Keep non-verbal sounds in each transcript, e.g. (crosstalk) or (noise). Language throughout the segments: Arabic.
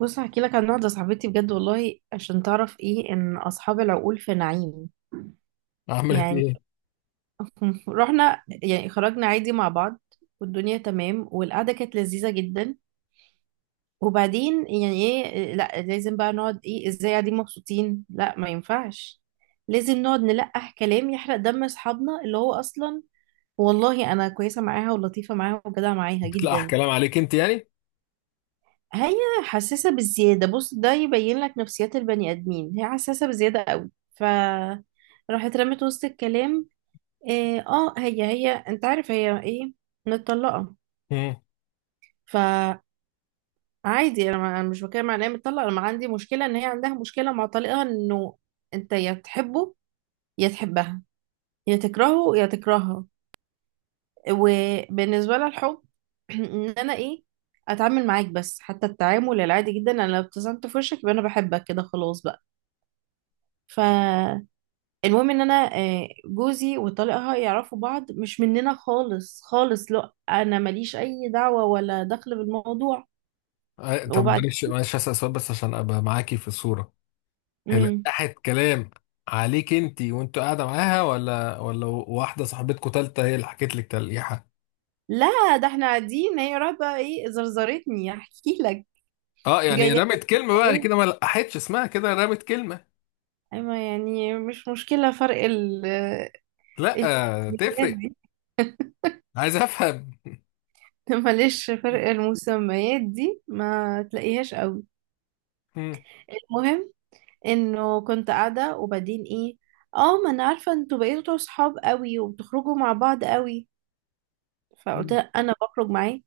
بص، هحكي لك عن واحدة صاحبتي بجد والله عشان تعرف ايه ان اصحاب العقول في نعيم. عملت يعني ايه؟ (laughs) رحنا، يعني خرجنا عادي مع بعض، والدنيا تمام، والقعدة كانت لذيذة جدا. وبعدين يعني ايه، لا لازم بقى نقعد، ايه ازاي قاعدين مبسوطين، لا ما ينفعش، لازم نقعد نلقح كلام يحرق دم اصحابنا، اللي هو اصلا والله انا كويسة معاها ولطيفة معاها وجدعة معاها بتلقح جدا. كلام عليك انت يعني؟ هي حساسة بالزيادة، بص ده يبين لك نفسيات البني آدمين، هي حساسة بزيادة قوي. ف راحت رمت وسط الكلام إيه. اه هي انت عارف هي ايه، متطلقة. مم. فعادي، انا ما- أنا مش بتكلم عن إن هي متطلقة، انا ما عندي مشكلة ان هي عندها مشكلة مع طليقها، انه انت يا تحبه يا تحبها يا تكرهه يا تكرهها. وبالنسبة لها الحب (clears throat) ان انا ايه اتعامل معاك، بس حتى التعامل العادي جدا، انا لو ابتسمت في وشك يبقى انا بحبك، كده خلاص بقى. فالمهم، ان انا جوزي وطليقها يعرفوا بعض، مش مننا خالص خالص، لا انا ماليش اي دعوة ولا دخل بالموضوع. طب، وبعد، معلش هسأل سؤال بس عشان ابقى معاكي في الصورة. هي امم لقحت كلام عليك انت وانت قاعدة معاها، ولا واحدة صاحبتكوا تالتة هي اللي حكت لك تلقيحة؟ لا ده احنا قاعدين، هي راحت بقى ايه زرزرتني احكي لك. اه يعني جايه رمت كلمة بقى ليه، كده، ما لقحتش اسمها كده، رمت كلمة. اما يعني مش مشكلة فرق لا التسميات تفرق. دي. عايز افهم. (laughs) معلش، فرق المسميات دي ما تلاقيهاش قوي. مم. المهم، انه كنت قاعدة وبعدين ايه، اه ما انا عارفة انتوا بقيتوا صحاب قوي وبتخرجوا مع بعض قوي، فقلت مم. لها انا بخرج معاه.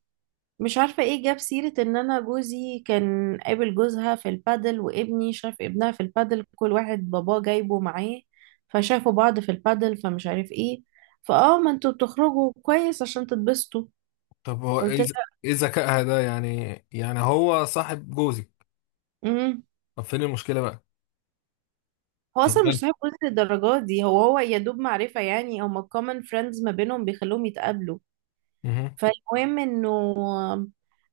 مش عارفة ايه جاب سيرة ان انا جوزي كان قابل جوزها في البادل، وابني شاف ابنها في البادل، كل واحد باباه جايبه معاه فشافوا بعض في البادل، فمش عارف ايه، فاه ما انتوا بتخرجوا كويس عشان تتبسطوا. طب هو قلت ايه لها، ايه ذكائها ده يعني؟ يعني هو صاحب جوزي. امم، طب فين المشكلة بقى؟ هو هي اصلا مش مالها؟ صاحب جوزي للدرجات دي، هو يا دوب معرفة، يعني هما common friends ما بينهم بيخلوهم يتقابلوا. مهم. فالمهم، انه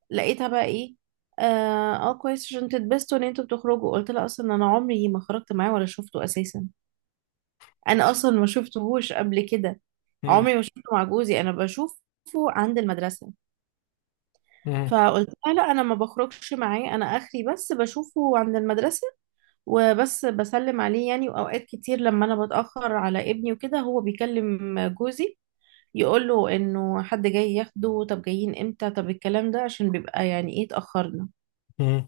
لقيتها بقى ايه، كويس عشان تتبسطوا ان انتوا بتخرجوا. قلت لها اصلا انا عمري ما خرجت معاه ولا شفته اساسا، انا اصلا ما شفتهوش قبل كده، عمري ما شفته مع جوزي، انا بشوفه عند المدرسة. مهم. فقلت لها لا انا ما بخرجش معاه، انا اخري بس بشوفه عند المدرسة وبس، بسلم عليه يعني، واوقات كتير لما انا بتأخر على ابني وكده هو بيكلم جوزي يقول له انه حد جاي ياخده، طب جايين امتى، طب الكلام ده عشان بيبقى يعني ايه اتأخرنا. مهم.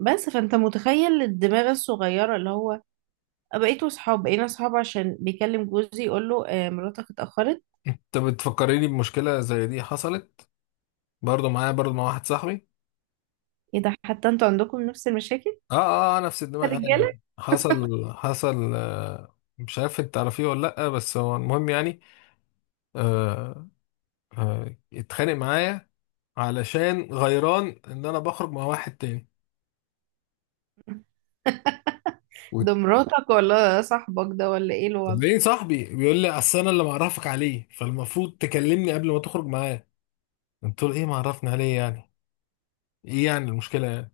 بس فانت متخيل الدماغ الصغيرة اللي هو أه بقيتوا صحاب، بقينا صحاب عشان بيكلم جوزي يقول له آه مراتك اتأخرت. انت بتفكريني بمشكلة زي دي حصلت برضو معايا، برضو مع واحد صاحبي. ايه ده، حتى انتوا عندكم نفس المشاكل اه، اه، نفس يا الدماغ انا دي. رجالة. حصل آه، مش عارف انت تعرفيه ولا لأ، بس هو المهم يعني. آه. اتخانق معايا علشان غيران ان انا بخرج مع واحد تاني. و- ده مراتك ولا صاحبك ده، ولا ايه طب الوضع؟ ليه؟ صاحبي بيقول لي: اصل انا اللي معرفك عليه، فالمفروض تكلمني قبل ما تخرج معاه. قلت له: ايه معرفني عليه يعني؟ ايه يعني المشكلة يعني؟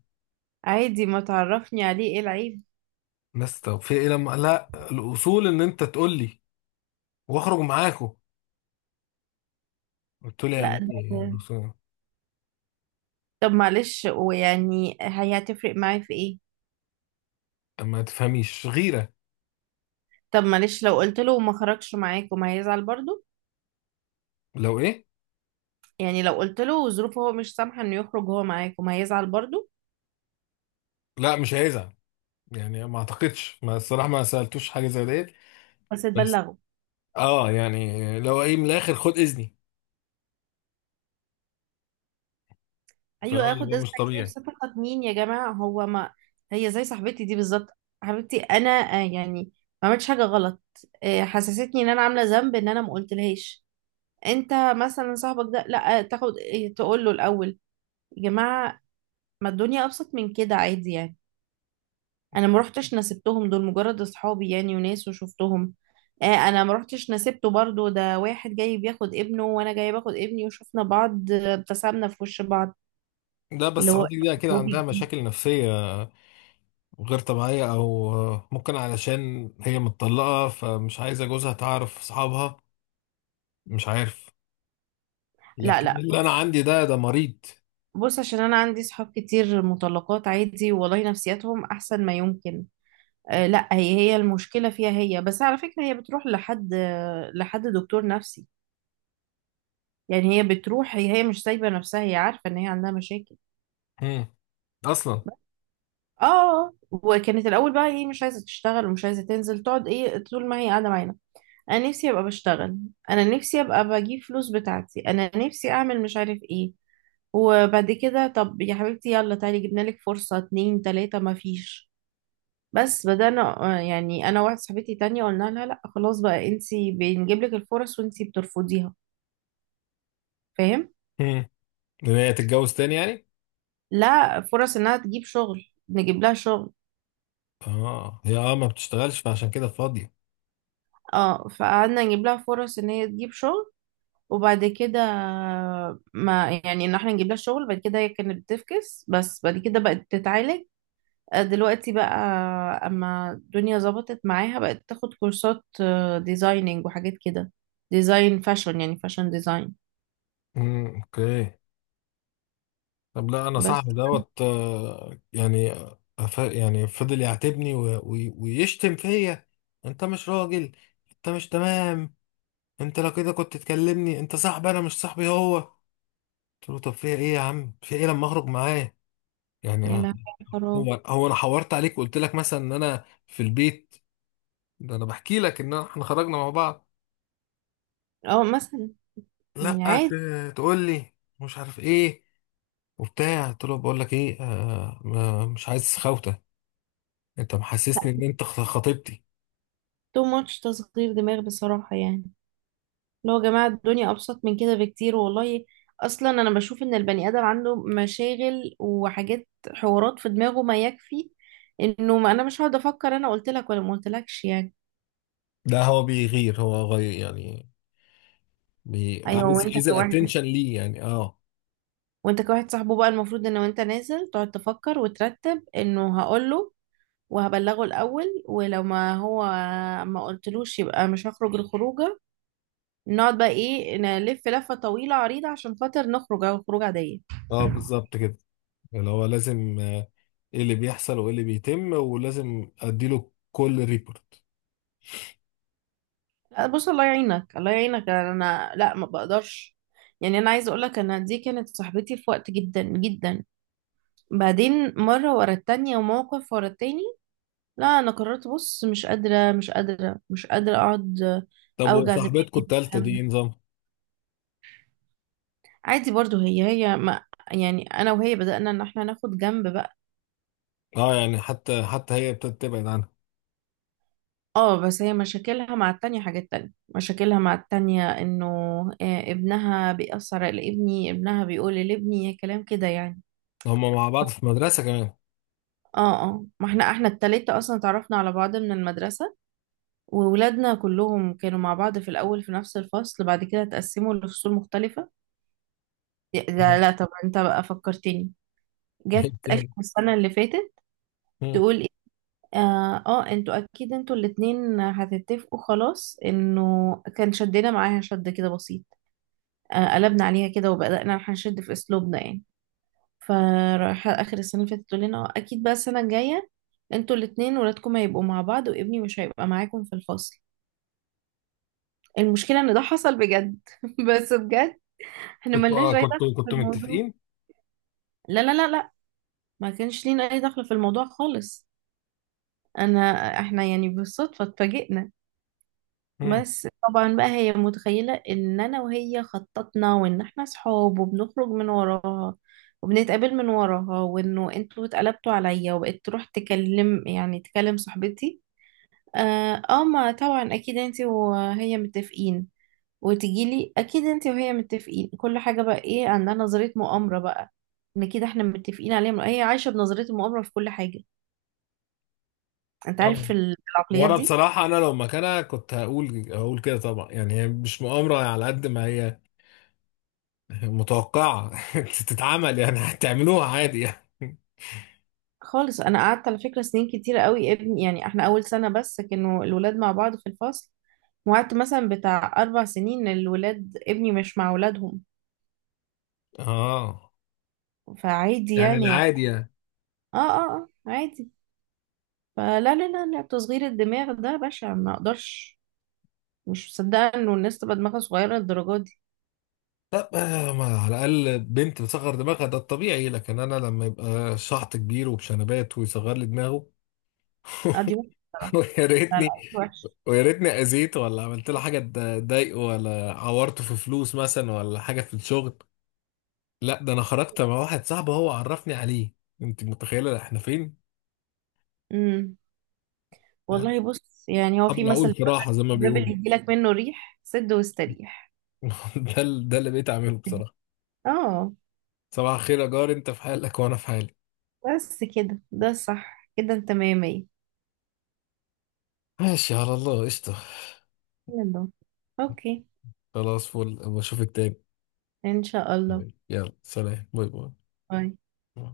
عادي ما تعرفني عليه، ايه العيب؟ بس طب في ايه لما، لا الاصول ان انت تقول لي واخرج معاكم. قلت له لا، يعني ايه ده طب معلش، ويعني هي هتفرق معايا في ايه؟ ما تفهميش غيرة. طب معلش لو قلت له وما خرجش معاك وما هيزعل برضه، لو ايه؟ يعني لو قلت له ظروفه هو مش سامحة انه يخرج هو معاكم هيزعل برضو. لا مش هيزعل، يعني ما اعتقدش، ما الصراحة ما سألتوش حاجة زي ديت. بس بس. تبلغه. اه يعني لو ايه، من الاخر خد اذني. فاهم، ايوه، اللي اخد هو اذنك مش ليه؟ طبيعي. بصفتك مين يا جماعة، هو ما هي زي صاحبتي دي بالظبط. حبيبتي انا يعني ما عملتش حاجة غلط، حسستني ان انا عاملة ذنب ان انا ما قلتلهاش. انت مثلا صاحبك ده لا تاخد تقول له الاول. يا جماعة، ما الدنيا ابسط من كده، عادي يعني. انا ما روحتش نسبتهم، دول مجرد اصحابي يعني وناس وشفتهم. آه انا ما روحتش نسبته برضو، ده واحد جاي بياخد ابنه وانا جاي باخد ابني وشفنا بعض، ابتسمنا في وش بعض، لا اللي بس هو حضرتك دي كده عندها روبي جديد. مشاكل نفسية غير طبيعية، او ممكن علشان هي متطلقة فمش عايزة جوزها تعرف اصحابها، مش عارف. لا لكن لا، اللي انا عندي ده مريض. بص، عشان انا عندي صحاب كتير مطلقات عادي، والله نفسياتهم احسن ما يمكن. آه، لا، هي المشكلة فيها هي، بس على فكرة هي بتروح لحد لحد دكتور نفسي، يعني هي بتروح، هي مش سايبة نفسها، هي عارفة ان هي عندها مشاكل. مم. اصلا. اه، وكانت الاول بقى ايه مش عايزه تشتغل ومش عايزه تنزل، تقعد ايه طول ما هي قاعده معانا، انا نفسي ابقى بشتغل، انا نفسي ابقى بجيب فلوس بتاعتي، انا نفسي اعمل مش عارف ايه. وبعد كده طب يا حبيبتي يلا تعالي جبنا لك فرصه، اتنين تلاته ما فيش، بس بدأنا يعني انا واحده صاحبتي تانية قلنا لها لا خلاص بقى، انتي بنجيب لك الفرص وانتي بترفضيها، فاهم؟ مم. ان هي تتجوز تاني يعني؟ لا، فرص انها تجيب شغل، نجيب لها شغل. اه هي، ما بتشتغلش فعشان كده فاضية. اه، فقعدنا نجيب لها فرص ان هي تجيب شغل. وبعد كده، ما يعني ان احنا نجيب لها شغل، بعد كده هي كانت بتفكس، بس بعد كده بقت بتتعالج. دلوقتي بقى اما الدنيا ظبطت معاها بقت تاخد كورسات، ديزايننج وحاجات كده، ديزاين فاشن يعني فاشن ديزاين. اوكي. طب لا انا بس صاحبي دوت، يعني يعني فضل يعاتبني، ويشتم فيا: انت مش راجل، انت مش تمام، انت لو كده كنت تكلمني، انت صاحبي، انا مش صاحبي هو. قلت له: طب فيها ايه يا عم؟ في ايه لما اخرج معاه يعني يعني فراغ. هو انا حورت عليك وقلت لك مثلا ان انا في البيت؟ ده انا بحكي لك ان احنا خرجنا مع بعض. اه مثلا، لا يعني عادي. تقول لي مش عارف ايه وبتاع. قلت له: بقول لك ايه، آه، مش عايز خوته، انت محسسني ان انت خطيبتي. تو ماتش تصغير دماغ بصراحة يعني، اللي هو يا جماعة الدنيا أبسط من كده بكتير والله. أصلا أنا بشوف إن البني آدم عنده مشاغل وحاجات، حوارات في دماغه ما يكفي، إنه ما أنا مش هقعد أفكر أنا قلت لك ولا ما قلتلكش يعني. ده هو بيغير، هو غير يعني. أيوه، عايز عايز الاتنشن ليه يعني؟ اه. وأنت كواحد صاحبه بقى المفروض إن وأنت نازل تقعد تفكر وترتب إنه هقوله وهبلغه الأول، ولو ما هو ما قلتلوش يبقى مش هخرج الخروجة، نقعد بقى إيه نلف لفة طويلة عريضة عشان خاطر نخرج أو خروجة عادية. اه بالظبط كده، اللي هو لازم ايه اللي بيحصل وايه اللي بيتم، ولازم اديله كل ريبورت. لا، بص، الله يعينك الله يعينك، انا لا ما بقدرش، يعني انا عايزه اقول لك انا دي كانت صاحبتي في وقت جدا جدا، بعدين مره ورا التانية وموقف ورا التاني، لا انا قررت بص مش قادره مش قادره مش قادره اقعد طب اوجع دماغي وصاحبتكم التالتة دي بالكلام ده. ايه نظام؟ عادي برضو، هي ما يعني انا وهي بدأنا ان احنا ناخد جنب بقى. اه يعني حتى هي ابتدت تبعد عنها. اه بس هي مشاكلها مع التانية حاجات تانية، مشاكلها مع التانية انه ابنها بيأثر على ابني، ابنها بيقول لابني كلام كده يعني. هما مع بعض في مدرسة كمان؟ اه اه، ما احنا، التلاتة اصلا اتعرفنا على بعض من المدرسة، وولادنا كلهم كانوا مع بعض في الاول في نفس الفصل، بعد كده اتقسموا لفصول مختلفة. لا مم. لا، طب انت بقى فكرتني، جت اخر (laughs) السنة اللي فاتت مم. تقول ايه، انتوا اكيد انتوا الاتنين هتتفقوا خلاص، انه كان شدنا معاها شد كده بسيط، آه قلبنا عليها كده وبدأنا هنشد في اسلوبنا يعني. فرايحة آخر السنة اللي فاتت تقول لنا أكيد بقى السنة الجاية انتوا الاتنين ولادكم هيبقوا مع بعض وابني مش هيبقى معاكم في الفصل. المشكلة إن ده حصل بجد (laughs) بس بجد، احنا كنتوا ملناش أي دخل كنتوا في كنتوا الموضوع. متفقين؟ لا لا لا لا، ما كانش لينا أي دخل في الموضوع خالص. أنا احنا يعني بالصدفة اتفاجئنا. مم. بس طبعا بقى هي متخيلة ان انا وهي خططنا وان احنا صحاب وبنخرج من وراها وبنتقابل من وراها، وانه انتوا اتقلبتوا عليا، وبقيت تروح تكلم يعني تكلم صاحبتي. اه ما طبعا اكيد انتي وهي متفقين، وتجيلي اكيد انتي وهي متفقين، كل حاجة بقى ايه عندها نظرية مؤامرة بقى، ان كده احنا متفقين عليها، هي عايشة بنظرية المؤامرة في كل حاجة. انت عارف طبعا. العقليات وانا دي. بصراحة انا لو مكانها كنت هقول كده طبعا، يعني هي مش مؤامرة على قد ما هي متوقعة (laughs) تتعمل، يعني هتعملوها عادي يعني. خالص، انا قعدت على فكره سنين كتيره قوي ابني، يعني احنا اول سنه بس كانوا الولاد مع بعض في الفصل، وقعدت مثلا بتاع 4 سنين الولاد ابني مش مع ولادهم، اه فعادي يعني يعني. اه العادي يعني. اه اه، عادي. فلا لا لا لا، تصغير الدماغ ده بشع، ما اقدرش، مش مصدقه انه الناس تبقى دماغها صغيره للدرجه دي. طب ما على الاقل بنت بتصغر دماغها، ده الطبيعي، لكن انا لما يبقى شحط كبير وبشنبات ويصغر لي دماغه! (laughs) لا دي وحشة بصراحه. ويا لا لا، ريتني، دي وحش. ويا ريتني اذيته ولا عملت له حاجة تضايقه، ولا عورته في فلوس مثلا ولا حاجة في الشغل. لا، ده انا خرجت مع واحد صاحبي هو عرفني عليه. انت متخيله احنا فين؟ امم، والله، بص يعني هو ابو في مثل العقول في بيقول راحه زي لك ما الباب اللي بيقولوا. يجيلك منه ريح سد واستريح. (laughs) ده اللي بقيت اعمله بصراحه. اه، صباح الخير يا جار، انت في حالك وانا في حالي. بس كده، ده صح كده، انت مية مية. ماشي على الله، قشطه. يلا، اوكي، خلاص، فل، بشوفك تاني. ان شاء الله، يلا سلام، باي. باي. باي.